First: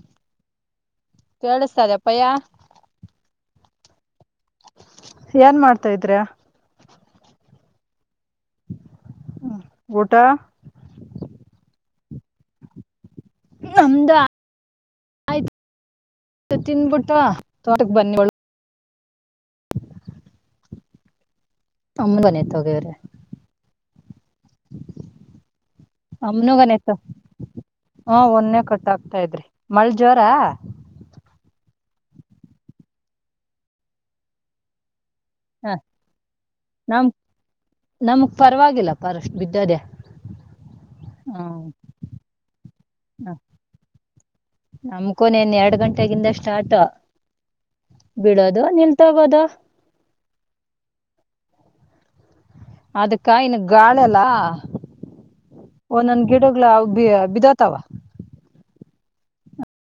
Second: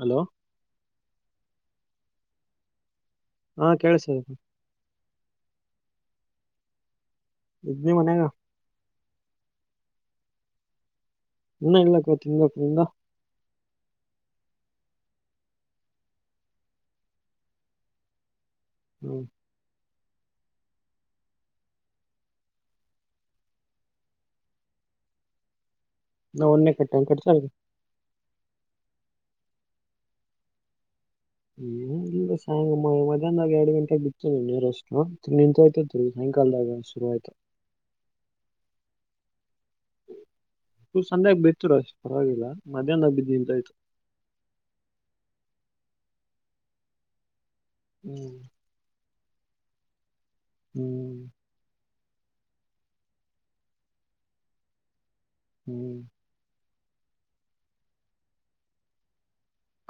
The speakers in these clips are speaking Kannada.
ಹಲೋ ಕೆಳಿಸ್ತದೆ ಅಪ್ಪಯ್ಯ ಹಾ ಕೇಳಸದ ಏನ್ ಮಾಡ್ತಾ ಇದ್ರ. ಇಡ್ನ ಮನೆಗ ಊಟಾ ಇಲ್ಲ ತೀ ನಿಂದು. ನಮ್ದ ತಿನ್ಬಿಟ್ಟ ತೋಟಕ್ ಬನ್ನಿ ಒಳು ಹ್ಮ್ ಅಮ್ಮನಯತೋದೇವರೇ ನಾ ಒನ್ನೆ ಅಮನಗನತ ಕಟ್ಟ ಕಟ್ಸ ಹ ಒನ್ನೆ ಕೊಟ್ಟ ಹತ ಇದ್ರಿ ಮಳೆ ಜೋರ. ಹ ಏನಿಲ್ಲ ಮಧ್ಯಾಹ್ನ ಎರಡು ಗಂಟೆಗೆ ಬಿತ್ತು ನೀ ನೀರಷ್ಟು ಹ ನಿಂತುಯ್ತ ಸಾಯಂಕಾಲದಾಗ ನಮ್ ಶುರು ಆಯ್ತ. ಬಿಿದ್ದಾದ. ಸಧ್ಯಾಗ ಬಿತರು ಅಷ್ಟ ಪರವಾಗಿಲ್ಲ ಮಧ್ಯಾಹ್ನ ಬಿದ್ದುಂತ ಆಯ್ತು. ನಮ್ಕೊನನ್ ಎರಡ್ ಗಂಟೆಗಿಂದ ಸ್ಟಾರ್ಟ ಹ್ಮ್ ಬಿಡೋದು ನಿಲ್ ಮುತವದ ಹ್ಮ್ ಅದಕ್ಕ ಇಲ್ಲಿ ಗಾಳೆಲ್ಲ ಹ್ಮ್ ಒಂದೊಂದ ಗಿಡ. ಬಿದತವಾ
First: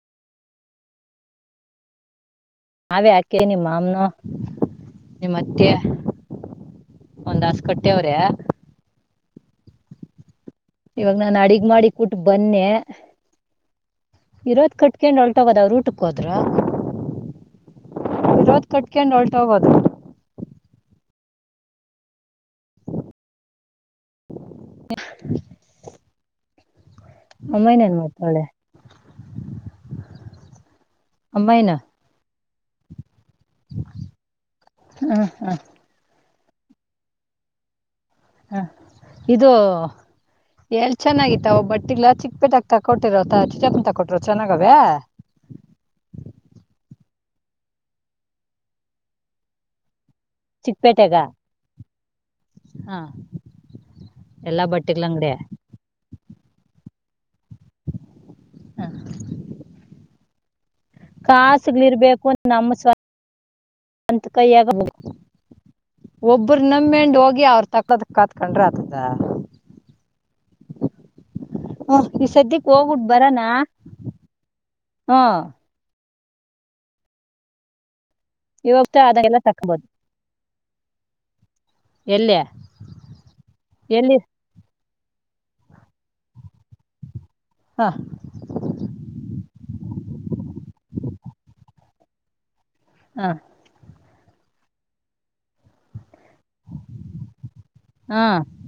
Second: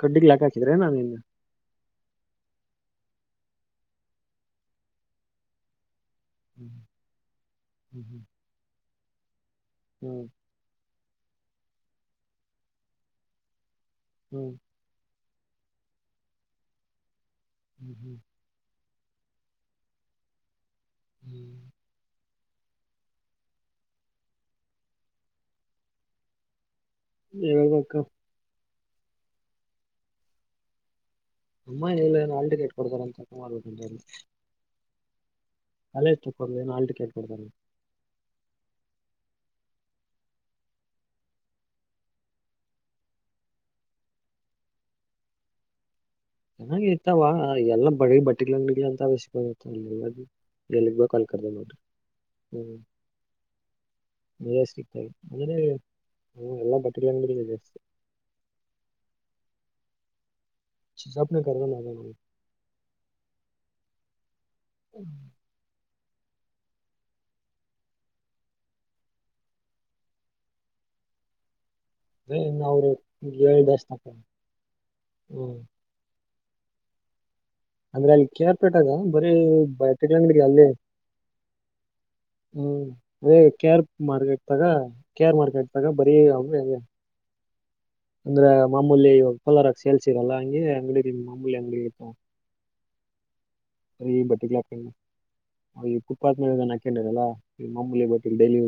ಕಡ್ಡಿಗ್ಲಾಕಕ್ ಹಾಕಿದ್ರೆ ನಾನ ಇನ್ ನಾವೇ ಯಾಕೆ ನಿಮ್ಮ ಮಾಮನ ನಿಮ್ಮತ್ತೆ ಹ್ಮ್ ಒಂದಾಸ ಕಟ್ಟೆವ್ರೆ ಹ್ಮ್ ಇವಾಗ ನಾಾನು ಅಡಗ್ ಮಾಡಿ ಕುೂಟ್ ಬನ್ನೆ ಇರೋದ ಕಟ್ಕೊಂಡಳ್ ೋಗೋದ ಅವ್ರ ಊಟಕ್ಕೆ ಹೋದ್ರ [inaudible] ತೊಟ್ಕೊಂಡು ಹೊಲ್ಟ ಹೋಗೋದು [inaudible] ಯೇ ಅಮ್ಮಾಯನ ಹೇಳ್ಬೇಕ ಎನ್ ಮಾಡತಾಆವ್ಳೆ ಅಮ್ಮಾಯಿನ ಅಮ್ಮಾ ಹೇಳಲ್ಲ ಆಲ್ಟ ಕೇಟ್ ಕೊಡ್ತಾರ ತಕ್ಕ ಮಾಡಾರಂದರು ಹ್ಮ ಹ್ಮ ಕಾಲೇಜ್ ತ ಕೊ ಆಲ್ಟ ಕೇಟ್ ಕೊಡ್ತಾರ ಹಾ ಇದು ಎಲ್ ಚೆನ್ನಾಗಿತ್ತ ಅವ ಬಟ್ಟಿಲ್ಲ ಚಿಕ್ಕಪೇಟೆಗ ತಕೊಟ್ಟಿರ ಚಿಟಾಕ ತಕೊಟ್ಟಿರೋ ಚೆನ್ನಾಗವೇ ಚೆನ್ನಾಗಿ ಇತಾವ ಎಲ್ಲ ಬ ಬಟ್ಟಿಂಗಡಿ ಅಂತ ಸಿ ಬಲ್ಲ ಎಲ್ಲಿಗ್ ಚಿಕ್ಕಪೇಟೆಗ ಬಕ್ಲ್ಕರ್ದ ನೋಡಿ ಹ್ಮ್ ಹಾ ಎಲ್ಲಾ ಮಜಸ್ಕ್ತ ಬಟ್ಟಿಗಳ ಅಂಗಡಿ ಅ ಎಲ್ಲ ಬಟ್ಟಿ [unintelligible] ಹಾ ಚಿಕ್ಕಪ್ಪನ ಕರ್ದ ಮಜಾ ನೋಡಿ ಕಾಸುಗಳಿರ್ಬೇಕು ನಮ್ಮ ಸ್ವ ಕೈಯಾಗ ಒಬ್ಬರು ನಮ್ಮೆಂಡ್ ಹೋಗಿ ಅವ್ರ ತಕ್ಕದ ಕಾತ್ಕೊಂಡ್ರ ಆತದ [inaudible] ಹ್ಮ್ ಈ ನ್ ಸದ್ಯಕ್ ಅವ್ರ ಹೋಗ್ಬಿಟ್ ಬರಣ ಏಳ್ ದಷ್ಟ ತಕ ಹ್ಮ್ ಅಂದ್ರೆ ಅಲ್ಲಿ ಕ ಆರ್ ಪೇಟೆ ಅದ ಇವಾಗ ಬರೀ ಅದೆಲ್ಲ ಬ ತಕೊಬೋದು ತಿಂಗಡಿಿಗೆ ಅಲ್ಲಿ ಎಲ್ಲಿ ಹ್ಮ್ ಅದೇ ಕೇರ್ ಎಲ್ಲಿ ಮಾರ್ಕೆಟ್ ತಗ ಕೇರ್ ಮಾರ್ಕೆಟ್ ಸಗ ಬರಿ ಹೇ ಅವೆ ಅವೆ ಹಾ. ಅಂದ್ರ ಮಾಮೂಲಿ ಇವಾಗ ಪಲರಕ್ ಸೇಳ್ಸಿರಲ್ಲ ಹಗೆ ಅಂಗಡಿ ಮಾಮ್ಮೂಲಿ ಅಂಗಿಗೆ ಇತ ಹಾ ಸ ಈ ಬಟ್ಟ ಕಲಾ ಉಪಾತ್ಮ ಹಾಕಲ್ಲಮ್ಮೂಲಿ ಬ ಡೈಲಿ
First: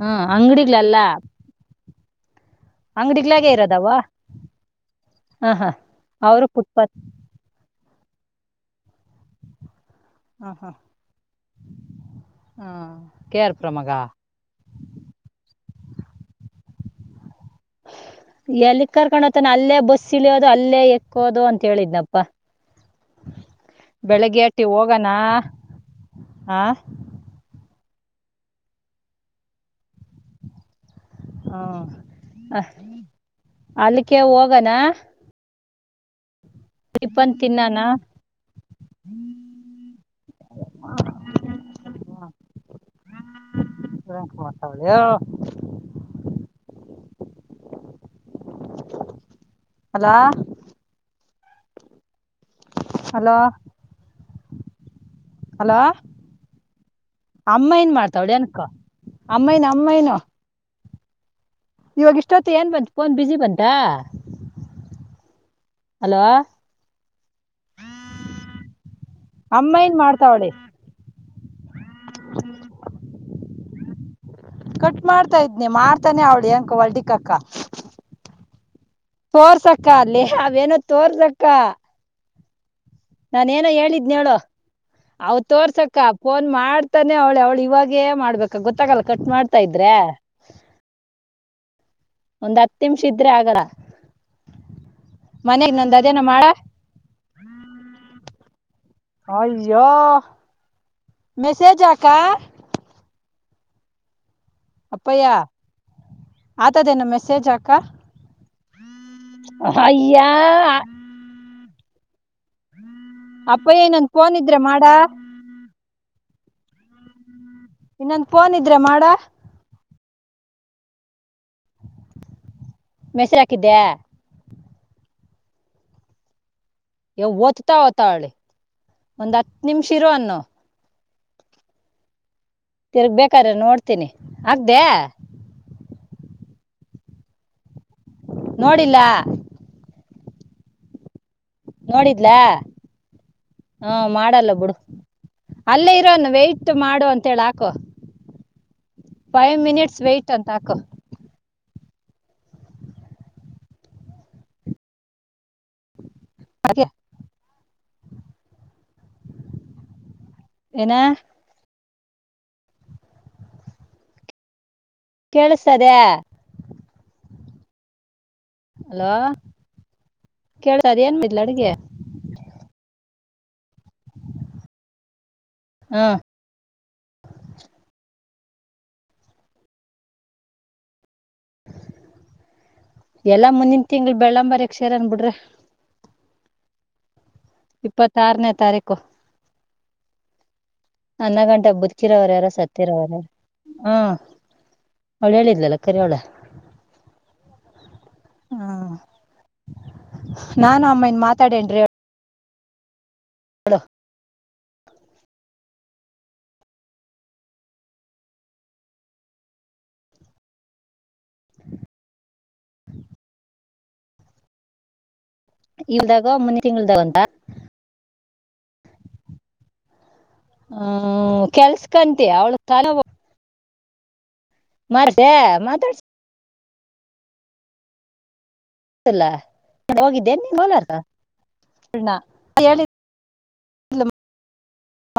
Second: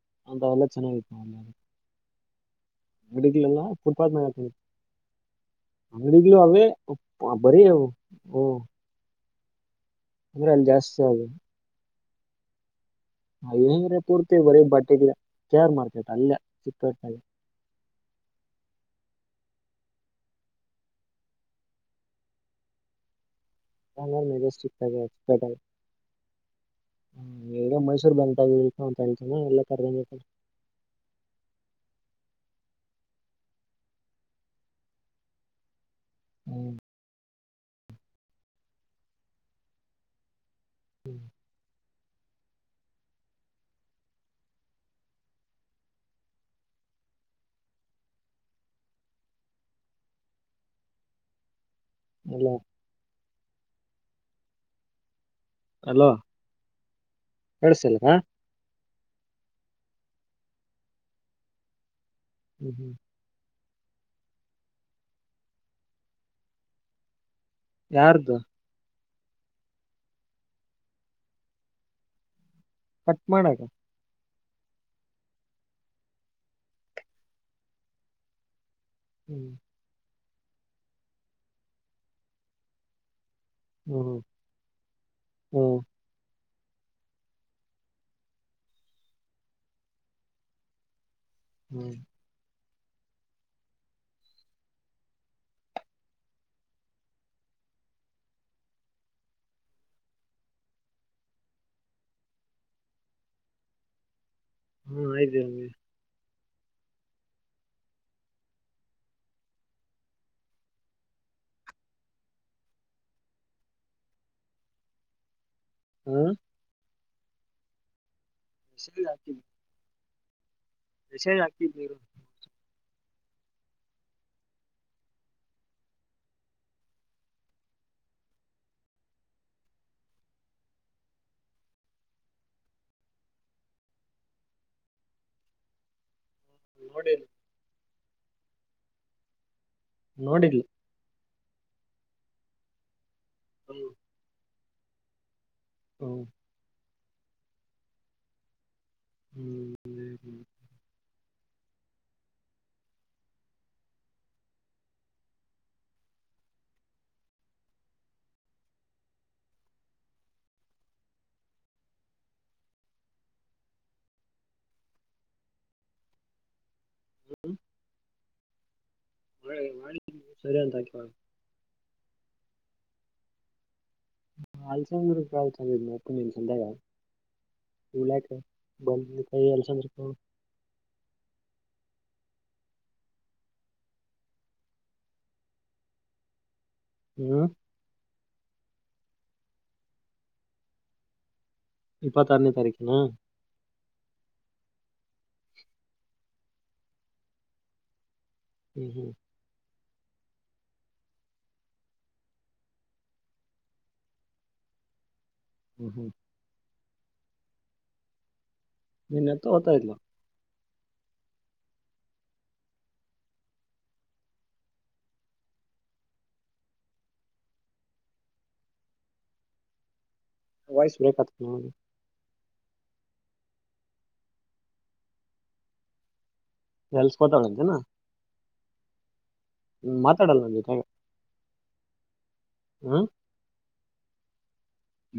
ಹ್ಮ ಅಂತಾವೆಲ್ಲ ಅಂಗಡಿಲ್ಲಲ್ಲ ಮಡುಿಕಲಲ್ಲ ಇರೋದವ ಫುಟ್ಪಾತ್ ನ ಹಾ ಹಾ ಆಂಗಡಿಲ ಅವರು ಫುಟ್ಪಾತ್ ಹ ಭರಿ ಹ ಅಂದ್ರೆ ಹಾ ಅಲ್ಲಿ ಹಾ ಜಾಸ್ತಿ ಆದು ಹಾ ಕೆ ಹಾ ಆರ್ ಪುರಮಗ ಹೆಂಗ್ರೆ ಪೂರ್ತ ಬರೀ ಬಟ್ಟೆಗ್ ಶೇರ್ ಮಾರ್ಕೆಟ್ ಅಲ್ಲ ಚಿಕ್ಕರ್ಗ [inaudible] ಎಲ್ಲಿ ಕರ್ಕೊಂಡತಾನ ಅಲ್ಲೇ ಬಸ್ ಇಳಿಯೋದು ಅಲ್ಲೇ ಎಕ್ಕೋದು ಅಂತ ಹೇಳಿದನಪ್ಪ [inaudible] [unintelligible] ಹೋಗಣ ಆ ಮೈಸ್ ಬಂತ ಅಂತತನ ಎಲ್ಲ ಕರ್ದೊಂಡರ್ತ ಹಾ ಅಲ್ಲಿಕ್ಕೆ ಹೋಗನಾ ಹ್ಮ್ ಇಪ್ಪನ್ ತಿನ್ನಾನ [inaudible] [unintelligible] ಅಲೋ ಅಲ್ಲ ಹಲೋ ಅಲೋ ಅಮ್ಮ ಏನ್ ಕೇಳಸಿಲ್ಲ ಮಾಡ್ತಾವಳ ಅನಕ ಅಮ್ಮಾಯನ ಅಮ್ಮಾಯನು ಇವಾಗ ಇಷ್ಟೊತ್ತು ಏ ಹ್ಮ್ ಹ್ಮ್ ಬತ್ ೋನ್ ಬಿಸಿಿ ಬಂತು ಹಲೋ ಯಾರ್ದು ಅಮ್ಮ ನ್ ಮಾಡ್ತಾವಳೆ ಹ್ಮ್ ಕಟ್ ಮಾಡಗ ಕಟ್ ಮಾಡ್ತಾ ಇದ ಇದ್ನಿ ಮಾಡ್ತಾನೆ ಅವಳ ಅಕ ಹೊಲ್ಡಿಕ್ಕಕ್ಕ ಹ್ಮ್ ತೋರ್ಸಕ್ಕ ಅಲ್ಲಿ ಅವೇನ ತೋರ್ಸಕ್ಕ ನಾನ ಏನೋ ಹೇಳಿದ್ನ ಹ್ಮ್ ಹೇಳೇಳು ಅವ ಹ್ಮ್ ತೋರ್ಸಕ್ಕ ಫೋನ್ ನನ್ ಮಾಡ್ತಾನೆ ಅವಳೆ ಅವ್ಳು ಇವಾಗೇ ಮಾಡ್ಬೇಕ ಗೊತ್ತಾಗಲ್ಲ ಕಟ್ ಮಾಡ್ತಾ ಇದ್ರೆ ಹ್ಮ್ ಒಂದ್ ಹತ್ತು ನಿಮಿಷ ಇದ್ರೆ ಆಗಲ್ಲ ಮನೆಗ್ ನಂದು ಅದೇನ ಮಾಡ ಹಯ್ಯ ಮೆಸೇಜ್ ಆಕ ಹ್ಮ್ ಆಯ್ತ ಅಗೆ ಆತದೇನು ಮೆಸೇಜ್ ಹಾಕ ಅಯಯಾ ಅಪ್ಪಯ್ಯಏನಂದು ಫೋನ್ ಇದ್ರೆ ಮಾಡಾ ಹ್ಮ್ ಇನ್ನೊಂದು ಫೋನ್ ಇದ್ರೆ ಮಾಡ ಎಷ ಹಾಕರು ಮೆಸರ್ ಹಾಕಿದ್ದ್ಯಾ ಯ ಓ್ತ ಓತಾವಳಿ ಒಂದ್ ಹತ್ ನಿಮಿಷ ಇರುವ ಅನ್ನು ತಿರ್ಗ್ಬೇಕಾದ್ರೆ ನೋಡ್ತೀನಿ ಆಗ್ದ ನೋಡಿರಿ ನೋಡಿಲ್ಲ ನೋಡಿಡ್ಲು ನೋಡಿದ್ಲ ಹ್ಮ್ ಹಾ ಮಾಡಲ್ಲ ಬಿಡು ಅಲ್ಲೇ ಹ್ಮ್ ಇರೋನು ವೆಯ್ಟ ಮಾಡು ಅಂತೇಳ ಹಾಕೋ ಫೈವ್ ಮಿನಿಟ್ಸ್ ವೆಯ್ಟ ಹ್ಮ್ ಅಂತಾಕ ಹಾಗೆ ಏನ ಕೇಳಸದೆ ಹ್ಮ್ ಅಲೋ, ಸರಿ ಅಂತ ಹಾಕಿವಾಗ ಕೇಳಏನ್ ಮಿ [unintelligible] ದ್ಲ ಅಡ್ಗೆ ಆಸಪ್ಪು ಹ್ಮ್ ನಿನು ಚಂದ ತ [unintelligible] ಬಂದ ಕಾಯಿ ಎಲ್ಸಂದ್ರ ಎಲ್ಲಾ ಮುಂದಿನ ತಿಂಗಳ ಬೆಳ್ಳಂಬರಿಯಕ್ ಸೇರನ್ ಬಿಡ್ರಿ ಹ್ಮ್ ಇಪ್ಪತ್ತಾರನೇ ತಾರೀಕು ಅನ್ನ ಗಂಟೆ ಬತ್ಕಿರೋರ ಯಾರ ಇಪ್ಪತ್ತಾರನೇ ತಾರೀಕಿನ ಸತ್ತರವರ ಯಾರ ಹಾ ಅವಳು ಹೇಳಿದ್ದಲ್ಲಕ್ಕರೆ ಅವಳ ಹ್ಮ್ ಹ್ಮ್ ನಾನು ಅಮ್ಮನ್ ಮಾತಾಡೇನ್ ಹಲ [inaudible] ಹ್ಮ್ ಹ್ಮ್ [inaudible] ನಿನ್ನೆಂತ ಒದತಾಇದ್ಲು. [unintelligible] ಇಲ್ದಾಗ ಮುಂದೆ ತಿಂಗಳದಾಗ ಒಂದ. ವಾಯ್ಸ್ ಬ್ರೇಕ್ ಹ್ಮ್, ಆಗ್ತದೆ ನೋಡಿ ಕೆಲ್ಸಕಂತಿ ಅವ್ಳ ಮಾರ್ತ ಮಾತಾಡ್ಸ [unintelligible] ಎಲ್ಸ್ಕೋತಾಳಂತಿಲ್, - ಗಲ್ಲ ಹೋಗಿದ್ದೇ ನೀ ನನ್ನ ಬಲಾರಣ [unintelligible] ಹ್ಮ [inaudible] ಇಲ್ಲಮ್ಮ [inaudible]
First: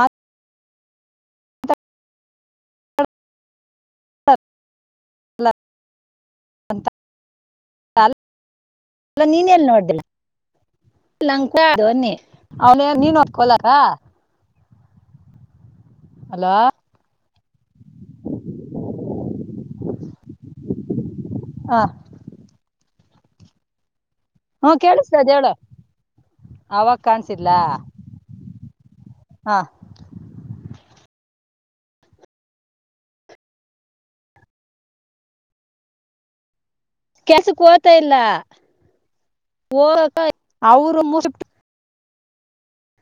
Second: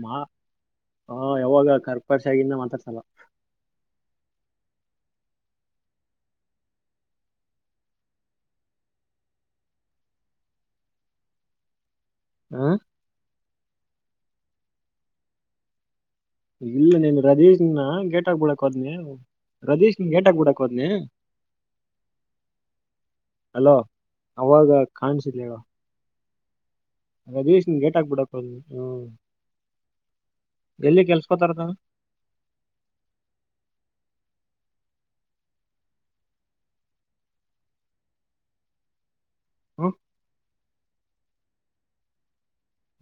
ಮಾ ಹ ಯಾವಾಗ [unintelligible] ಕರ್ಪರ್ಶ ಆಗಿಂದ ಮಾತಾಡ್ಸಲ್ಲ ಹ ಅಲ [inaudible] ಲ್ಲ ನೀನ ಎಲ್ಲಿ ನೋಡ್ದೆಲ್, ನ್ನ ಹ್ಮ್ ಅವನ ನೀನ್ ಹಡ್ಕೊಲಾರ [unintelligible] ಅಲೋ ಇಲ್ಲ ನೀನ್ ರದೀಶ್ನ ಗೇಟ್ ಆಗ್ಬಿಡಕ್ ಹೋದ್ನಿ, ರದೀಶ್ನ ಗೇಟ್ ಆಗ್ಬಿಡಕ್ ಹೋದ್ನಿ. ಹಾ [inaudible] ಅಲೋ, ಅವಾಗ ಕೇಳಿಸ್ತದ ಹೇಳು ಕಾಣಸಿಲ್ಲೇಳವ ಅವಾಗ ಅದ ಕಾಣ್ಸಿದ್ಲ ದೇಶನ್ ಗೇಟ್ ಹಕ್ಬಿಡಕ್ು ಅ ಹ್ಮ [unintelligible] ಹ ಎಲ್ಲಿ ಕೆಲ್ಸಕೋತಾರ ಅಣ್ಣ. ಕೆಲ್ಸಕ್ ಹೋಗತಾ ಇಲ್ಲ ಹ್ಮ್ ಹೋಗಕ ಅವರು ಮುಸ [unintelligible]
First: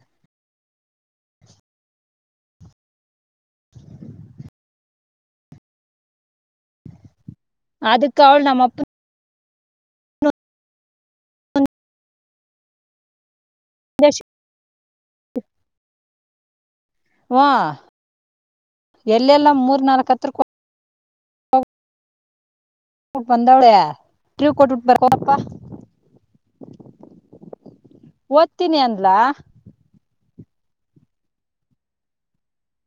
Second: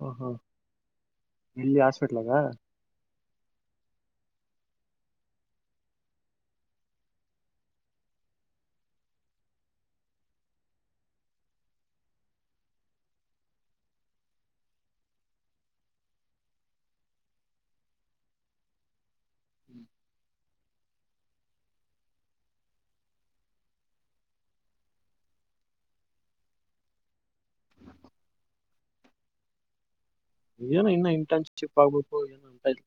ಹಾ, ಹಾ ಎಲ್ಲಿ ಹಾಸ್ಪಿಟಲಾಗ. ಅದಕ ಅವಳ್ ನಮ್ಮ ಅಪ್ಪ್, ದಶ [inaudible] ಹ್ಒಎಲ್ಲೆಲ್ಲಾ ಮೂರ್ ನಾಲ್ಕ ಹತ್ರ ಕೊ ಕೋ [inaudible] -ಹೋಗು ಬಂದವಳೇ, ಕೀ ಕೊಟ್ಟು -ಬಿಟ್ಟು ಬಾರೋಗ ಪ್ಪಾ, ಒದ್ತಿನಿ ಒಂದಲ್ಲಾ! -ಏನ ಇನ್ನು ಇಂಟರ್ನ್ಶಿಪ್ ಆಗ್ಬೇಕು ಏನ ಅಂತಾಇದ್ಲ್.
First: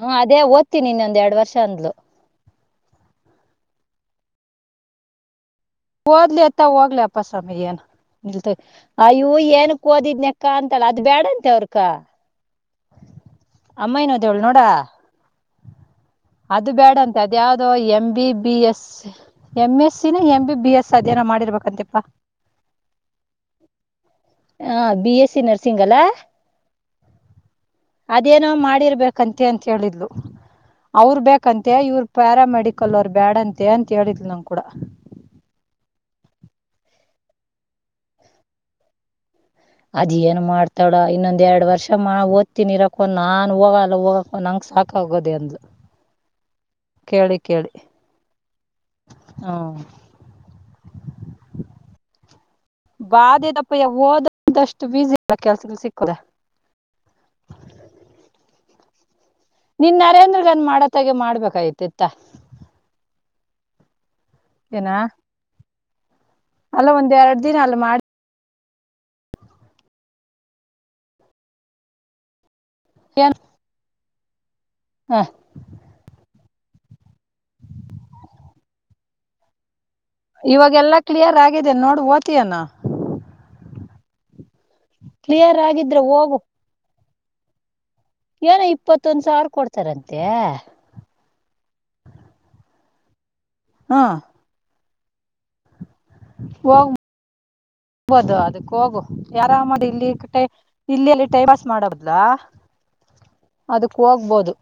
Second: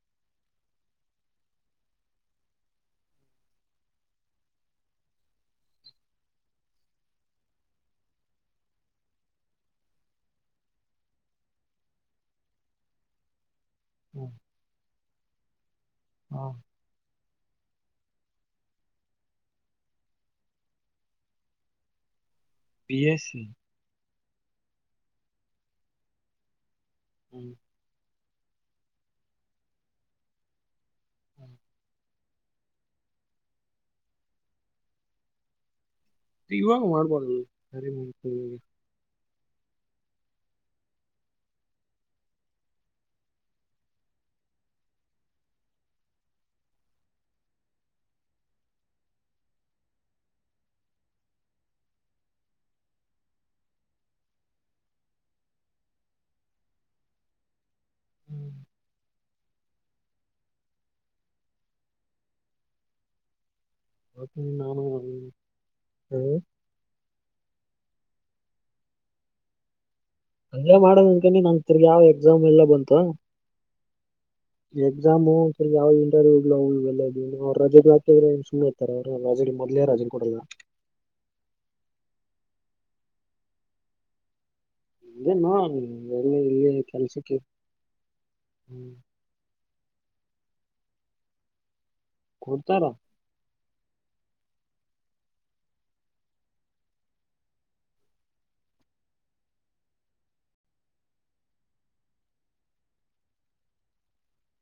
ಹಾ, ಅದೇ ಓದ್ತೀನಿ ಇನ್ನೊಂದ್ ಎರಡ್ ವರ್ಷ ಅಂದ್ಲು ಓದ್ಲಿ ಅತ್ತ ಹೋಗ್ಲಿ ಅಪ್ಪ ಸ್ವಾಮಿ ಏನು, ಇಲ್ತಗ ಅಯ್ಯೂ ಏನಕ್ ಓದಿದ್ನಕ್ಕ ಅಂತಲ್ಲ ಅದ್ ಬ್ಯಾಡಂತೀವಿ ಅಕ್ಕಾ, ಅಮ್ಮ ಎಲ್ ಹ್ಮ್ ಹೋದ್ಲು ನೋಡ [unintelligible] ಹಾ -ಅದು ಬ್ಯಾಡ ಅಂತ ಅದ್ಯಾವುದು M, B, B, S M, S, C ಎನಾ ಎಂ, ಬಿ, ಬಿ, ಎಸ್ ಅದೇನೋ ಮಾಡಿರ್ಬೇಕಂತಪಾ. ಬಿಎಸ್ ಸಿ [inaudible] ಹಾ, ಬಿ, ಎಸ್, ಸಿ ನರ್ಸಿಂಗ್ ಅಲ್ಲ- [inaudible] ಅದೇನೋ ಮಾಡಿರ್ಬೇಕಂತೆ ಅಂತ ಹೇಳಿದ್ಲು. ಅವ್ರ ಬೇಕಂತೆ ಇವರು ಪ್ಯಾರ ಮೆಡಿಕಲ್ರು ಅವರ ಬ್ಯಾಡಂತೆ ಅಂತ ಹೇಳಿದ್ಲು ನಮ್ ಕೂಡ. [inaudible] ಇವಾಗ ಮಾಡಬಾರದಿತ್ತು ಪ್ಯಾರಾಮೆಡಿಕಲ್, ಅದೇನ್ ಮಾಡ್ತಾಳ ಇನ್ನೊಂದ್ ಎರಡ್ ವರ್ಷ ಅಮ್ಮ ಓದ್ತೀನಿ. ಇರಪ್ಪೋ ನಾನ್ ಹೋಗಲ್ಲ ಹೋಗಪಾ ನಂಗ ಸಾಕಾಗೋದೇ ಅಂದ್ಲು - [inaudible] ಕೇಳಿ- ಕೇಳಿ, ಹ್ಮ್ [inaudible] ಬಾದೆದಪ್ಪಯ್ಯ ಹೋದದಷ್ಟೇ ಈಜಿ ಇಲ್ಲ ಕೆಲಸ ಸಿಕ್ಕದ [inaudible] [unintelligible] ಹ ನಿನ್ನ ನರೇಂದ್ರಗನ್ ಮಾಡತ್ತಾಗ ಮಾಡ್ಬೇಕಾಯತಿತ್ತ ಹೂಗ ಏನ ಹ ಅಲ್ಲ ಒಂದಎರಡ್ ದಿನ ಅಲ್ ಮಾಡಿ ಅಲ್ಲೇ ಮಾಡಕ್ ಕುಂತೀನಿ ನಗಂತೂ ಯಾವ್ ಎಕ್ಸಾಮ್ ಎಲ್ಲ ಅವತ್ತು ಏನ್ ಹ, ಎಕ್ಸಾಮು ಆದರ ಯಾವ ಇಂಟರ್ವ್ಯೂ ಇಲ್ಲ ಇಲ್ಲ ಅವ್ ರಜೆ ಹಾಕಿದ್ರೆ ಸುಮ್ನಿರ್ತಾರ ಅವ ರಜೆ ಮೊದಲೇ ರಜೆ ಕೊಡಲ್ಲ ಇವಾಗೆಲ್ಲಾ ಕ್ಲಿಯರ್ ಆಗಿದೆ ನೋಡ್ ಓದುತಿಯೇನು ಏನೋ ಕ್ಲಿಯರ್ ಆಗಿದ್ರೆ ಹೋಗು ಎಲ್ಲಿ ಇ ಕೆಲಸಕ್ಕೆ ಏನೋ ಇಪ್ಪತ್ತೊಂದ ಸಾವಿರ ಕೊಡ್ತಾರಂತೆ ಕೊಡ್ತಾರಾ ಹಾ ಹೋಗ ಹ ಹೋಗಬೋದು ಅದಕ ಹೋಗು ಆರಾಮಾಗಿ ಇಲ್ಲಿ ಇಲ್ಲಿಯಲ್ಲಿ ಟೈಮ್ ಪಾಸ್ ಮಾಡೋಬಾಡ್ಲು ಹ ಅದಕ ಹೋಗಬಹುದು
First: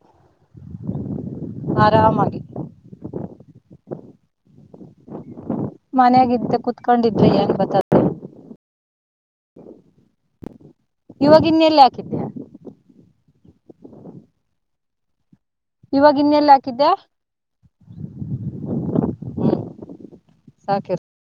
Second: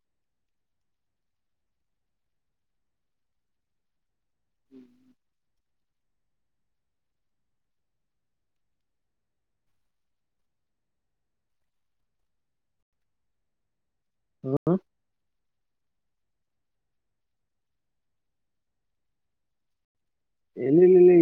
ಆರಾಮಾಗಿ ಹ ಮನೆಗಿದ್ದು ಕುತ್ಕೊಂಡಿದ್ರೆ ಏನ್ ಬರ್ತದ ಇವಾಗಿನ ಎಲ್ಲಿ ಹಾಕಿದ್ದೀಯಾ ಹು ಇವಾಗ ಇನ್ನೆಲ್ಲ ಹಾಕಿದ್ದೆ ಹು - ಏನು ಇಲ್ಲ ಇಲ್ಲಿ